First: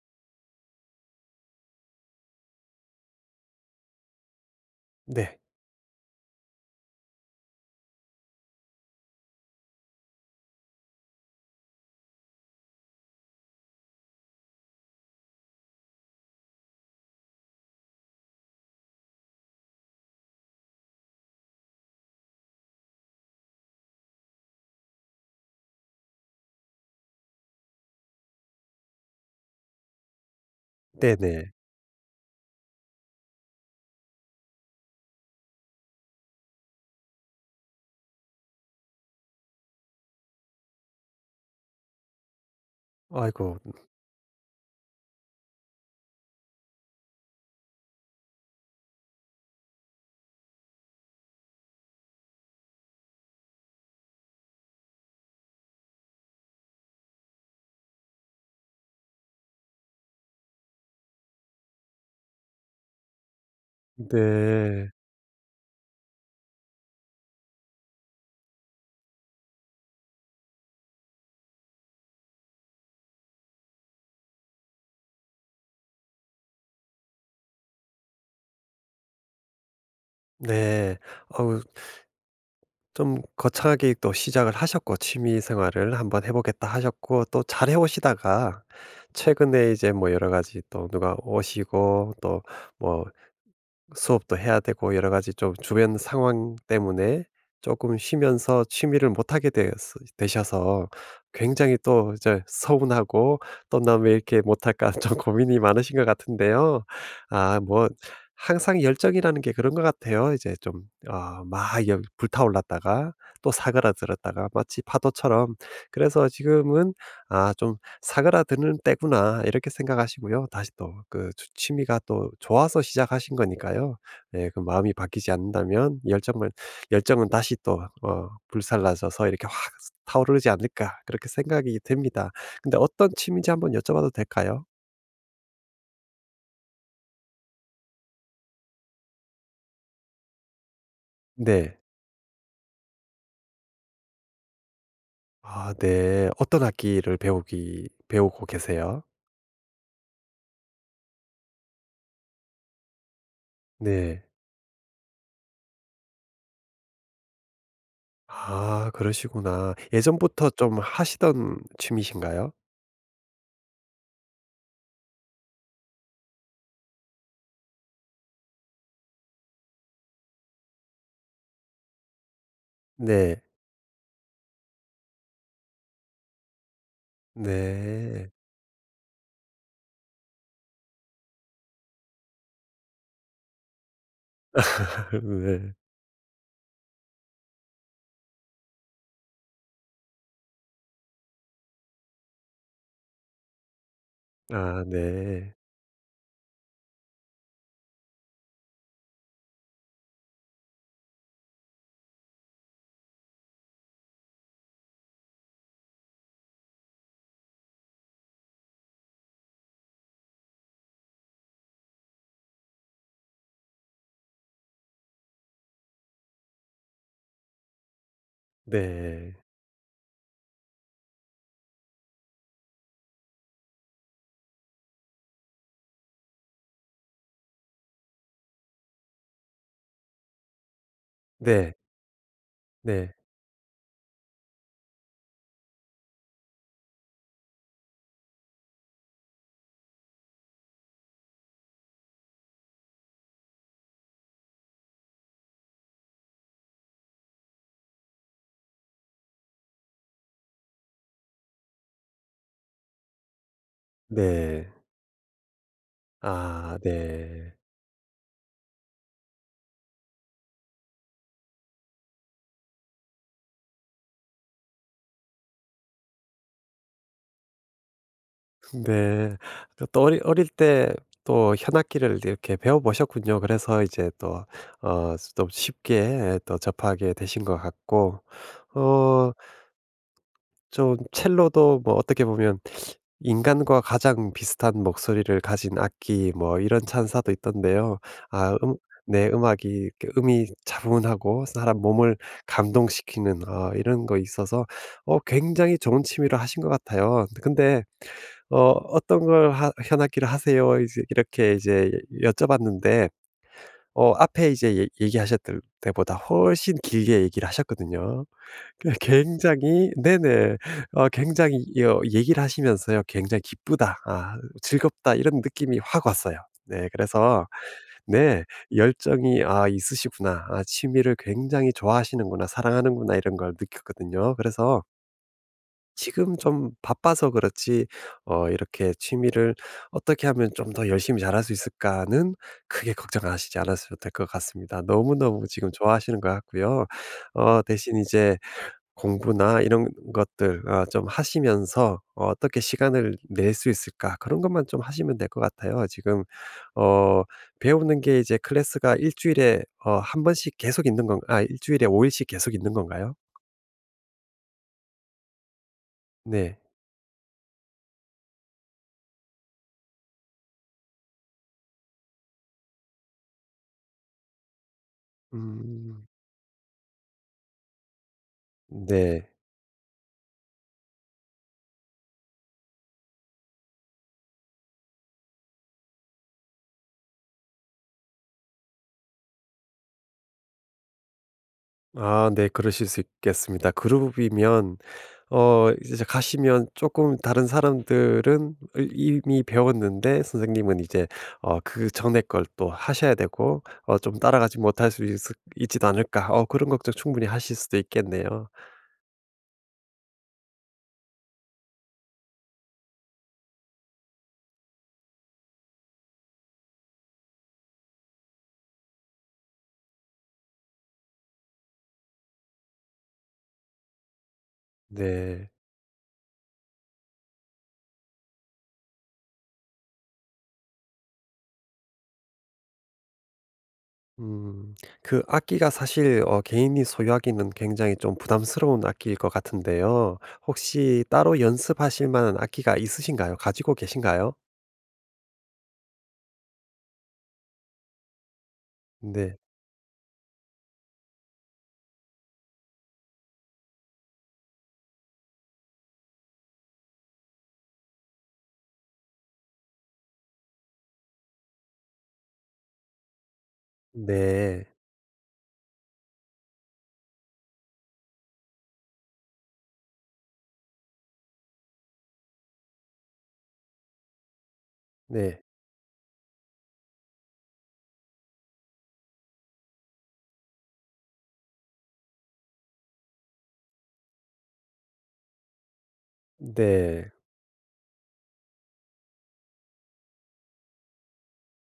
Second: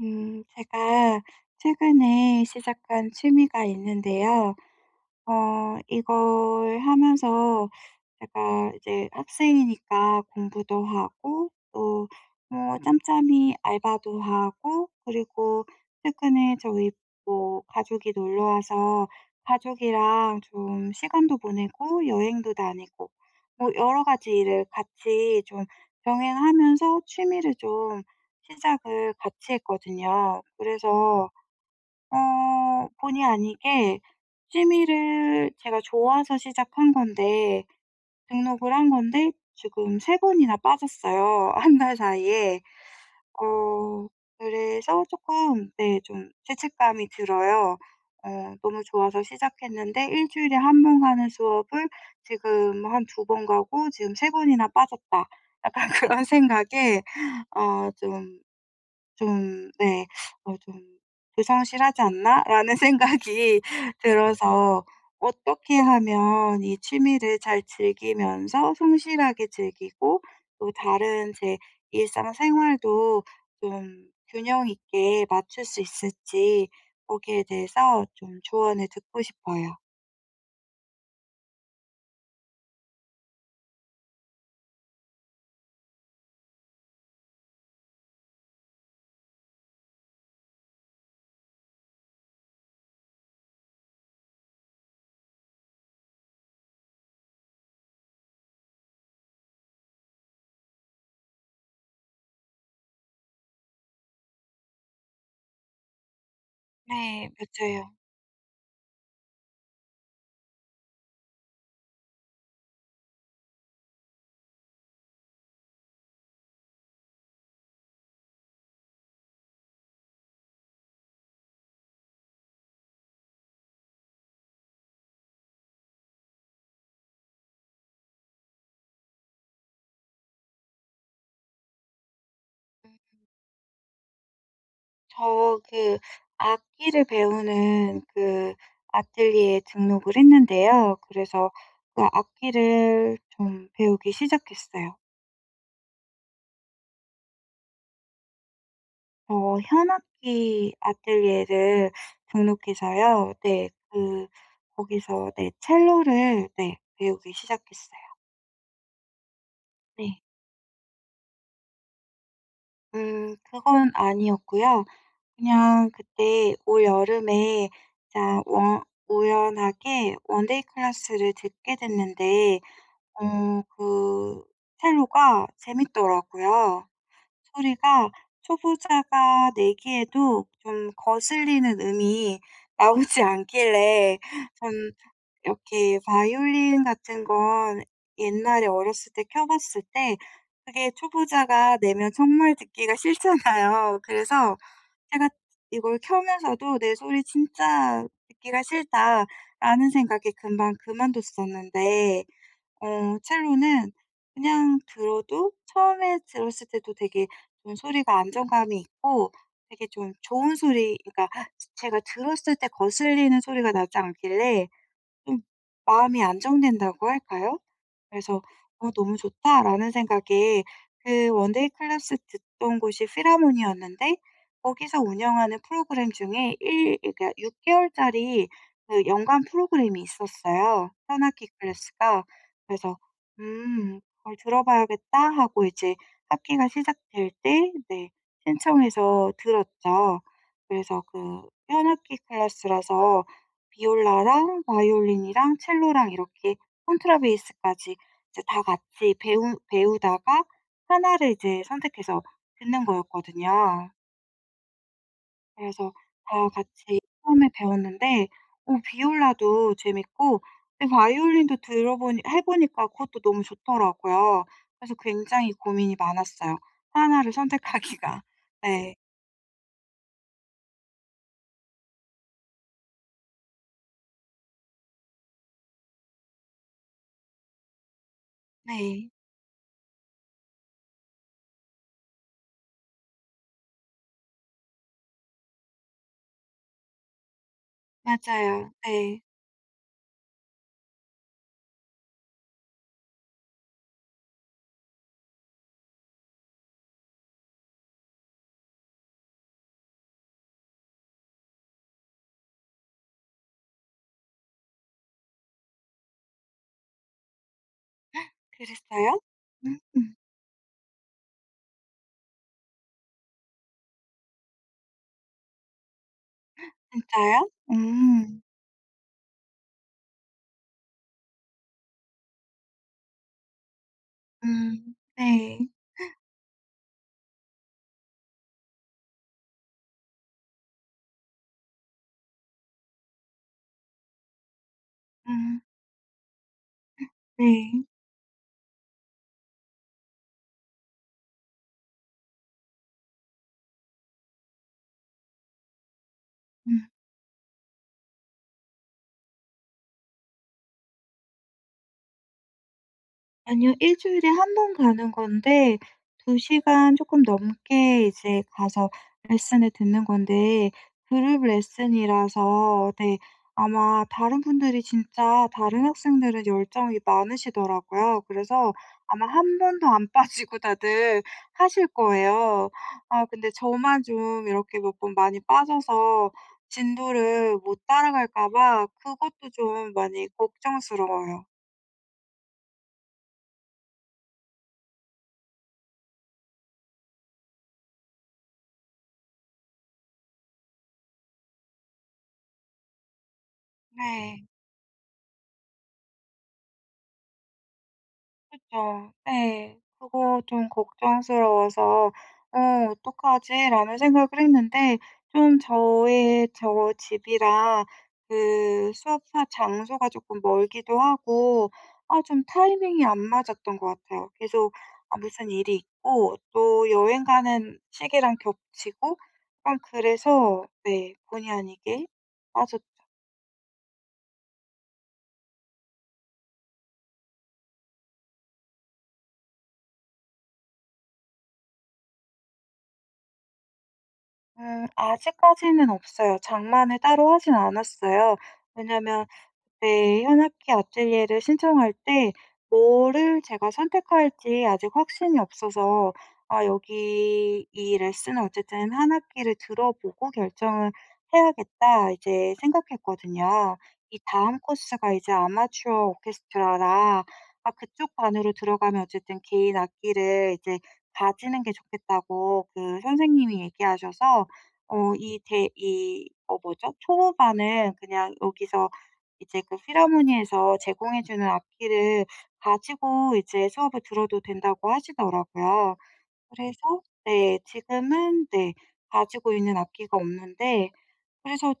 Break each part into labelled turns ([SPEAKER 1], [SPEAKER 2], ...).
[SPEAKER 1] 제가 최근에 시작한 취미가 있는데요.
[SPEAKER 2] 네.
[SPEAKER 1] 이걸 하면서 제가 이제 학생이니까 공부도 하고, 또 뭐 짬짬이 알바도 하고, 그리고 최근에 저희 뭐 가족이 놀러 와서 가족이랑 좀 시간도 보내고, 여행도 다니고, 뭐 여러 가지 일을 같이 좀 병행하면서 취미를 좀 시작을 같이 했거든요. 그래서
[SPEAKER 2] 네네.
[SPEAKER 1] 본의 아니게 취미를 제가 좋아서 시작한 건데 등록을 한 건데 지금 세 번이나 빠졌어요 한 달 사이에.
[SPEAKER 2] 아이고.
[SPEAKER 1] 어 그래서 조금 네, 좀 죄책감이 들어요. 너무 좋아서 시작했는데 일 주일에 한 번 가는 수업을 지금 한 두 번 가고 지금 세 번이나 빠졌다. 약간 그런 생각에 어좀 좀 네 좀 '불성실하지 않나?'라는 생각이 들어서
[SPEAKER 2] 네.
[SPEAKER 1] 어떻게 하면 이 취미를 잘 즐기면서 성실하게 즐기고 또 다른 제 일상생활도 좀 균형 있게 맞출 수 있을지 거기에 대해서 좀 조언을 듣고 싶어요.
[SPEAKER 2] 네. 어우 좀 거창하게 또 시작을 하셨고 취미 생활을 한번 해 보겠다 하셨고 또 잘해 오시다가 최근에 이제 뭐 여러 가지 또 누가 오시고 또뭐 수업도 해야 되고 여러 가지 좀 주변 상황 때문에 조금 쉬면서 취미를 못 하게 되 되셔서 굉장히 또 이제 서운하고 '또 나 왜 이렇게 못 할까.' 좀 고민이 많으신 것 같은데요.
[SPEAKER 1] 네.
[SPEAKER 2] 아 뭐
[SPEAKER 1] 맞아요.
[SPEAKER 2] 항상 열정이라는 게 그런 것 같아요. 이제 좀 아 막 열 불타올랐다가 또 사그라들었다가 마치 파도처럼. 그래서 지금은 아좀 사그라드는 때구나 이렇게 생각하시고요. 다시 또 그 취미가 또 좋아서 시작하신 거니까요. 예 그 마음이 바뀌지 않는다면 열정은 다시 또 불살라져서 이렇게 확 타오르지 않을까 그렇게 생각이 됩니다. 근데 어떤 취미인지 한번 여쭤봐도 될까요?
[SPEAKER 1] 저 그 악기를 배우는 그 아틀리에 등록을 했는데요. 그래서
[SPEAKER 2] 네.
[SPEAKER 1] 그 악기를 좀 배우기 시작했어요.
[SPEAKER 2] 아 네. 어떤 악기를 배우기 배우고 계세요?
[SPEAKER 1] 현악기 아틀리에를 등록해서요. 네.
[SPEAKER 2] 네.
[SPEAKER 1] 그 거기서 네 첼로를 네 배우기 시작했어요.
[SPEAKER 2] 아 그러시구나.
[SPEAKER 1] 네.
[SPEAKER 2] 예전부터 좀 하시던 취미신가요?
[SPEAKER 1] 그건 아니었고요. 그냥 그때 올여름에 진짜 원 우연하게 원데이 클래스를 듣게 됐는데
[SPEAKER 2] 네.
[SPEAKER 1] 그 첼로가 재밌더라고요. 소리가
[SPEAKER 2] 네.
[SPEAKER 1] 초보자가 내기에도 좀 거슬리는 음이 나오지 않길래 전
[SPEAKER 2] 네.
[SPEAKER 1] 이렇게 바이올린 같은 건 옛날에 어렸을 때 켜 봤을 때 그게 초보자가 내면 정말 듣기가 싫잖아요. 그래서
[SPEAKER 2] 아
[SPEAKER 1] 제가
[SPEAKER 2] 네.
[SPEAKER 1] 이걸 켜면서도 '내 소리 진짜 듣기가 싫다.'라는 생각에 금방 그만뒀었는데 첼로는 그냥 들어도 처음에 들었을 때도 되게 좀 소리가 안정감이 있고 되게 좀 좋은 소리, 그러니까 제가 들었을 때 거슬리는 소리가 나지 않길래 좀 마음이 안정된다고 할까요? 그래서 '어, 너무
[SPEAKER 2] 네.
[SPEAKER 1] 좋다.'라는 생각에 그 원데이 클래스 듣던 곳이 필하모니였는데 거기서 운영하는 프로그램 중에 일, 그러니까 6 개월짜리 그 연간 프로그램이 있었어요, 현악기
[SPEAKER 2] 네.
[SPEAKER 1] 클래스가. 그래서
[SPEAKER 2] 네.
[SPEAKER 1] '음, 그걸 들어봐야겠다.' 하고 이제 학기가 시작될 때 네 신청해서 들었죠. 그래서 그 현악기 클래스라서 비올라랑 바이올린이랑 첼로랑 이렇게 콘트라베이스까지 이제 다 같이 배우다가 하나를 이제 선택해서 듣는 거였거든요.
[SPEAKER 2] 네.
[SPEAKER 1] 그래서 다
[SPEAKER 2] 아
[SPEAKER 1] 같이 처음에
[SPEAKER 2] 네.
[SPEAKER 1] 배웠는데 오, 비올라도 재밌고, 근데 바이올린도 들어보니 해 보니까 그것도 너무 좋더라고요. 그래서 굉장히 고민이 많았어요. 하나를 선택하기가. 네.
[SPEAKER 2] 네. 그 또 어릴 때 또 현악기를 이렇게 배워 보셨군요. 그래서 이제 또 또 쉽게 또 접하게 되신 것 같고,
[SPEAKER 1] 네.
[SPEAKER 2] 어 좀 첼로도 뭐 어떻게 보면 인간과 가장 비슷한 목소리를 가진 악기 뭐 이런 찬사도 있던데요. 아
[SPEAKER 1] 맞아요. 네.
[SPEAKER 2] 네 음악이 이렇게 음이 차분하고 사람 몸을 감동시키는 이런 거 있어서 굉장히 좋은 취미를 하신 것 같아요. 근데 "어떤 걸 하 현악기를 하세요?" 이제 이렇게 이제 여쭤봤는데 앞에 이제 얘 얘기하셨던 때보다 훨씬 길게 얘기를 하셨거든요. 그
[SPEAKER 1] 그랬어요? 음.
[SPEAKER 2] 굉장히
[SPEAKER 1] 음.
[SPEAKER 2] 네네. 굉장히 여 얘기를 하시면서요. 굉장히 기쁘다. 아 즐겁다 이런 느낌이 확 왔어요. 네. 그래서
[SPEAKER 1] 진짜요? 음.
[SPEAKER 2] 네. 열정이 있으시구나. 아 취미를 굉장히 좋아하시는구나. 사랑하는구나. 이런 걸 느꼈거든요. 그래서
[SPEAKER 1] 음. 네.
[SPEAKER 2] 지금 좀 바빠서 그렇지, 이렇게 취미를 '어떻게 하면 좀 더 열심히 잘할 수 있을까.'는 크게 걱정하시지 않으셔도 될 것 같습니다. 너무너무
[SPEAKER 1] 음.
[SPEAKER 2] 지금 좋아하시는 것 같고요.
[SPEAKER 1] 네.
[SPEAKER 2] 대신 이제 공부나 이런 것들 아, 좀 하시면서 어떻게 시간을 낼 수 있을까 그런 것만 좀 하시면 될 것 같아요. 지금
[SPEAKER 1] 음.
[SPEAKER 2] 어 배우는 게 이제 클래스가 일 주일에 한 번씩 계속 있는 건, 아 일 주일에 5 일씩 계속 있는 건가요?
[SPEAKER 1] 아니요, 일 주일에 한 번 가는 건데 두
[SPEAKER 2] 네.
[SPEAKER 1] 시간 조금 넘게 이제 가서 레슨을 듣는 건데, 그룹 레슨이라서 네 아마 다른 분들이 진짜 다른
[SPEAKER 2] 음.
[SPEAKER 1] 학생들은 열정이 많으시더라고요. 그래서 아마
[SPEAKER 2] 네.
[SPEAKER 1] 한 번도 안 빠지고 다들 하실 거예요. 아, 근데 저만 좀 이렇게 몇 번 많이 빠져서 진도를 못 따라갈까 봐 그것도 좀 많이 걱정스러워요.
[SPEAKER 2] 아 네. 그러실 수 있겠습니다. 그룹이면 이제 가시면 조금 다른 사람들은 이미 배웠는데 선생님은 이제 그전에 걸 또 하셔야 되고 좀
[SPEAKER 1] 네.
[SPEAKER 2] 따라가지 못할 수 있 있지도 않을까. 그런 걱정 충분히 하실 수도 있겠네요.
[SPEAKER 1] 그쵸. 네, 그거 좀 걱정스러워서 '어, 어떡하지?'라는 생각을 했는데 좀 저의 저 집이랑 그 수업사 장소가 쪼끔 멀기도 하고, 아 좀 타이밍이 안 맞았던 것 같아요. 계속
[SPEAKER 2] 네.
[SPEAKER 1] 무슨 일이 있고 또 여행 가는 시기랑 겹치고 약간 그래서 네 본의 아니게 빠졌.
[SPEAKER 2] 음. 그 악기가 사실 개인이 소유하기는 굉장히 좀 부담스러운 악기일 것 같은데요. 혹시 따로 연습하실 만한 악기가 있으신가요? 가지고 계신가요?
[SPEAKER 1] 아직까지는 없어요. 장만을 따로 하진 않았어요. 왜냐면
[SPEAKER 2] 네.
[SPEAKER 1] 네, 현악기 아틀리에를 신청할 때 뭐를 제가 선택할지 아직 확신이 없어서, 아, 여기 이 레슨을 어쨌든 한 학기를 들어보고 결정을 해야겠다 이제 생각했거든요. 이 다음
[SPEAKER 2] 네.
[SPEAKER 1] 코스가 이제 아마추어 오케스트라라, 아, 그쪽 반으로 들어가면 어쨌든 개인 악기를 이제 가지는 게 좋겠다고 그 선생님이 얘기하셔서, 어, 이
[SPEAKER 2] 네.
[SPEAKER 1] 대, 이, 어, 뭐죠? 초보반은 그냥 여기서 이제 그 필하모니에서 제공해 주는 악기를 가지고 이제 수업을 들어도 된다고 하시더라고요. 그래서
[SPEAKER 2] 네.
[SPEAKER 1] 네, 지금은 네 가지고 있는 악기가 없는데, 그래서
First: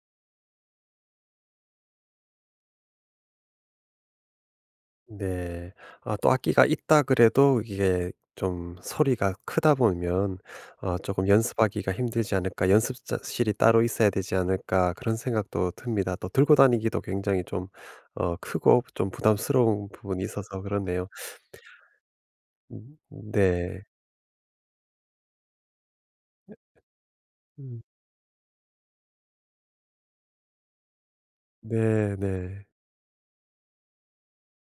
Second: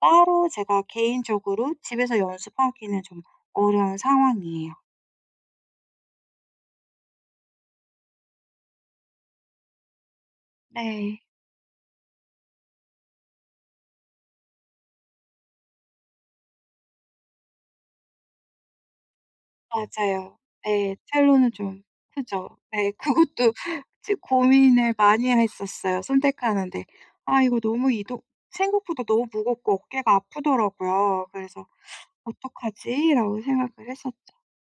[SPEAKER 1] 따로 제가 개인적으로 집에서 연습하기는 좀 어려운 상황이에요.
[SPEAKER 2] 네. 아 또 악기가 있다 그래도 이게 좀 소리가 크다 보면
[SPEAKER 1] 네. 네.
[SPEAKER 2] '조금 연습하기가 힘들지 않을까. 연습실이 따로 있어야 되지 않을까.' 그런 생각도 듭니다. 또 들고 다니기도 굉장히 좀 크고 좀 부담스러운 부분이
[SPEAKER 1] 맞아요.
[SPEAKER 2] 있어서
[SPEAKER 1] 네,
[SPEAKER 2] 그렇네요.
[SPEAKER 1] 첼로는 좀 크죠. 네. 그것도
[SPEAKER 2] 네.
[SPEAKER 1] 지- 고민을 많이 했었어요, 선택하는데. 아, 이거
[SPEAKER 2] 음.
[SPEAKER 1] 너무 이동 생각보다 너무 무겁고 어깨가 아프더라고요. 그래서
[SPEAKER 2] 네네.
[SPEAKER 1] '어떡하지?'라고 생각을 했었죠.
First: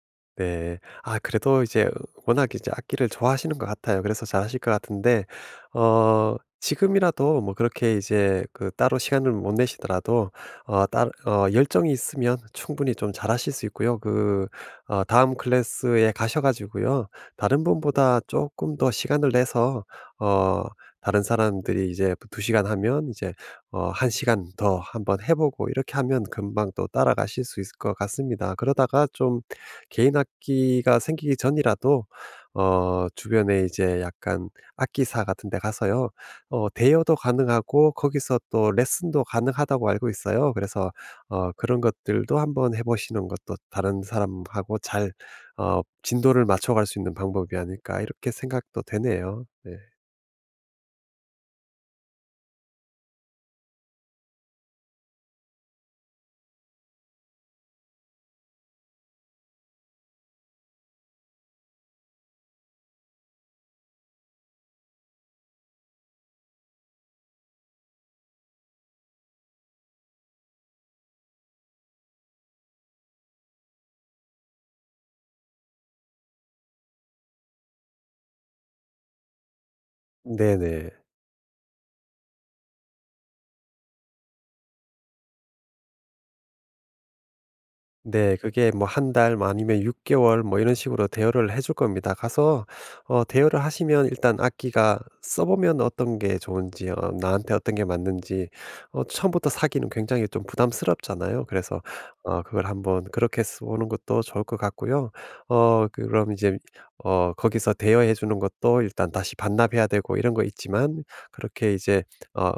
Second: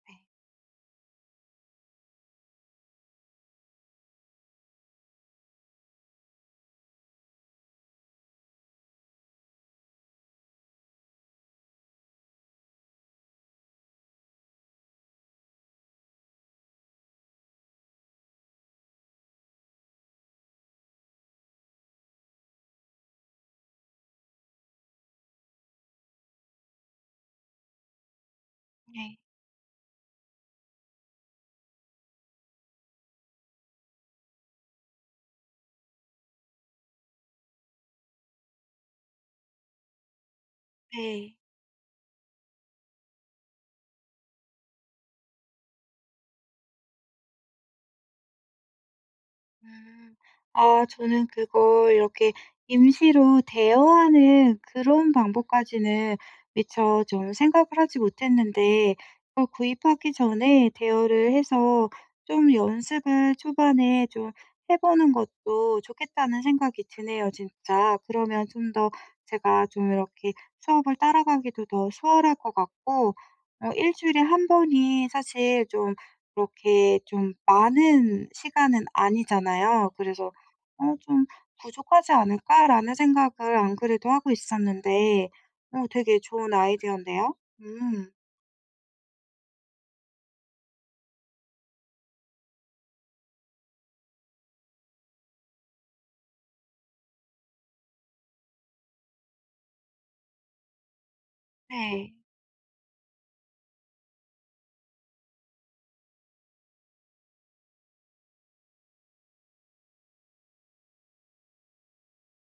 [SPEAKER 1] 네.
[SPEAKER 2] 네. 아 그래도 이제 워낙 이제 악기를 좋아하시는 것 같아요. 그래서 잘하실 것 같은데 지금이라도 뭐 그렇게 이제 그 따로 시간을 못 내시더라도 어 따 어 열정이 있으면 충분히 좀 잘하실 수 있고요. 그 다음 클래스에 가셔 가지고요. 다른 분보다 조금 더 시간을 내서 어 다른 사람들이 이제 뭐 두 시간 하면 이제 한 시간 더 한번 해 보고 이렇게 하면 금방 또 따라가실 수 있을 것 같습니다. 그러다가
[SPEAKER 1] 네.
[SPEAKER 2] 좀 개인 악기가 생기기 전이라도 주변에 이제 약간 악기사 같은 데 가서요. 대여도 가능하고 거기서 또 레슨도 가능하다고 알고 있어요. 그래서
[SPEAKER 1] 네.
[SPEAKER 2] 그런 것들도 한번 해 보시는 것도 다른 사람하고 잘 진도를 맞춰 갈 수 있는 방법이 아닐까 이렇게 생각도 되네요. 네.
[SPEAKER 1] 음. 아, 저는 그걸 이렇게 임시로 대여하는 그런 방법까지는 미처 좀 생각을 하지 못했는데, 그걸 구입하기 전에 대여를 해서 좀 연습을 초반에 좀 해 보는 것도 좋겠다는 생각이 드네요 진짜. 그러면 좀 더 제가 좀 이렇게 수업을 따라가기도 더 수월할 것 같고, 일 주일에 한 번이 사실 좀 그렇게 좀 많은 시간은 아니잖아요. 그래서
[SPEAKER 2] 네네.
[SPEAKER 1] '어 좀 부족하지 않을까?'라는 생각을 안 그래도 하고 있었는데 되게 좋은 아이디어인데요. 음.
[SPEAKER 2] 네. 그게 뭐 한 달 뭐 아니면 6 개월 뭐 이런 식으로 대여를 해줄 겁니다. 가서 대여를 하시면 일단 악기가 써 보면 어떤 게 좋은지 나한테 어떤 게 맞는지, 처음부터 사기는 굉장히 좀 부담스럽잖아요. 그래서
[SPEAKER 1] 네.
[SPEAKER 2] 그걸 한번 그렇게 써 보는 것도 좋을 것 같고요. 그럼 이제 거기서 대여해 주는 것도 일단 다시 반납해야 되고 이런 거 있지만, 그렇게 이제 어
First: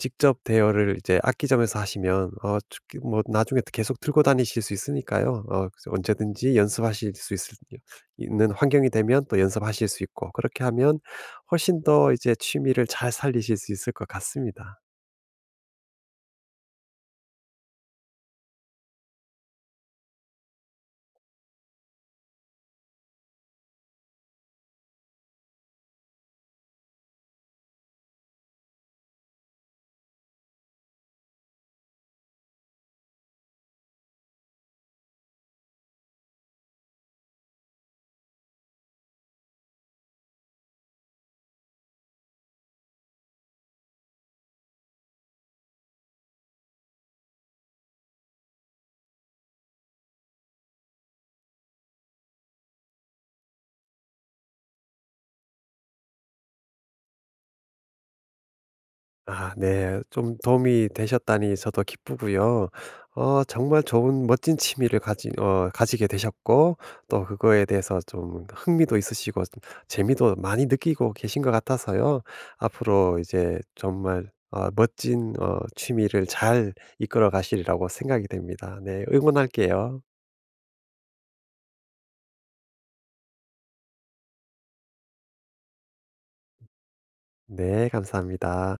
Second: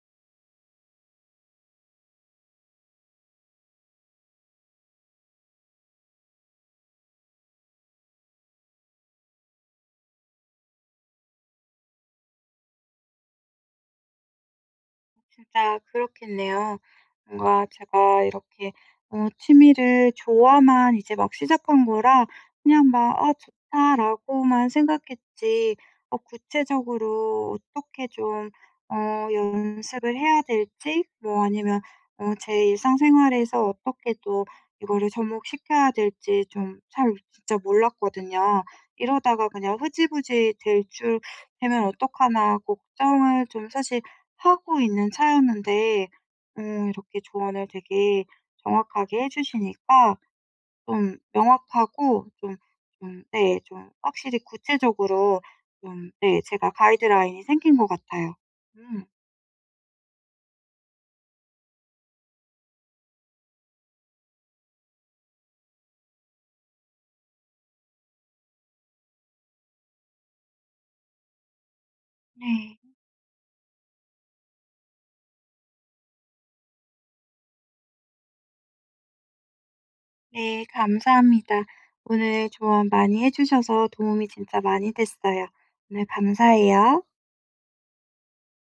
[SPEAKER 2] 직접 대여를 이제 악기점에서 하시면 특히 뭐 나중에 또 계속 들고 다니실 수 있으니까요. 그래서 언제든지 연습하실 수 있을 있는 환경이 되면 또 연습하실 수 있고, 그렇게 하면 훨씬 더 이제 취미를 잘 살리실 수 있을 것 같습니다.
[SPEAKER 1] 진짜 그렇겠네요. 뭔가 제가 이렇게 취미를 좋아만 이제 막 시작한 거라 그냥 막 '아, 좋다.'라고만 생각했지 구체적으로 어떻게 좀 연습을 해야 될지, 뭐 아니면 제 일상생활에서 어떻게 또 이거를 접목시켜야 될지 좀 잘 진짜 몰랐거든요. 이러다가 그냥 흐지부지 될 줄, 되면 어떡하나 걱정을 좀 사실 하고 있는 차였는데 이렇게 조언을 되게 정확하게 해 주시니까 좀 명확하고 좀 좀 네 좀 확실히 구체적으로 좀 네 제가 가이드라인이 생긴 것 같아요. 음.
[SPEAKER 2] 아 네. 좀 도움이 되셨다니 저도 기쁘고요. 정말 좋은 멋진 취미를 가지게 되셨고, 또 그거에 대해서 좀 흥미도 있으시고 좀 재미도 많이 느끼고 계신 것 같아서요.
[SPEAKER 1] 네.
[SPEAKER 2] 앞으로 이제 정말 멋진 취미를 잘 이끌어 가시리라고 생각이 됩니다. 네. 응원할게요.
[SPEAKER 1] 네, 감사합니다. 오늘 조언 많이 해 주셔서 도움이 진짜 많이 됐어요. 오늘 감사해요.
[SPEAKER 2] 네. 감사합니다.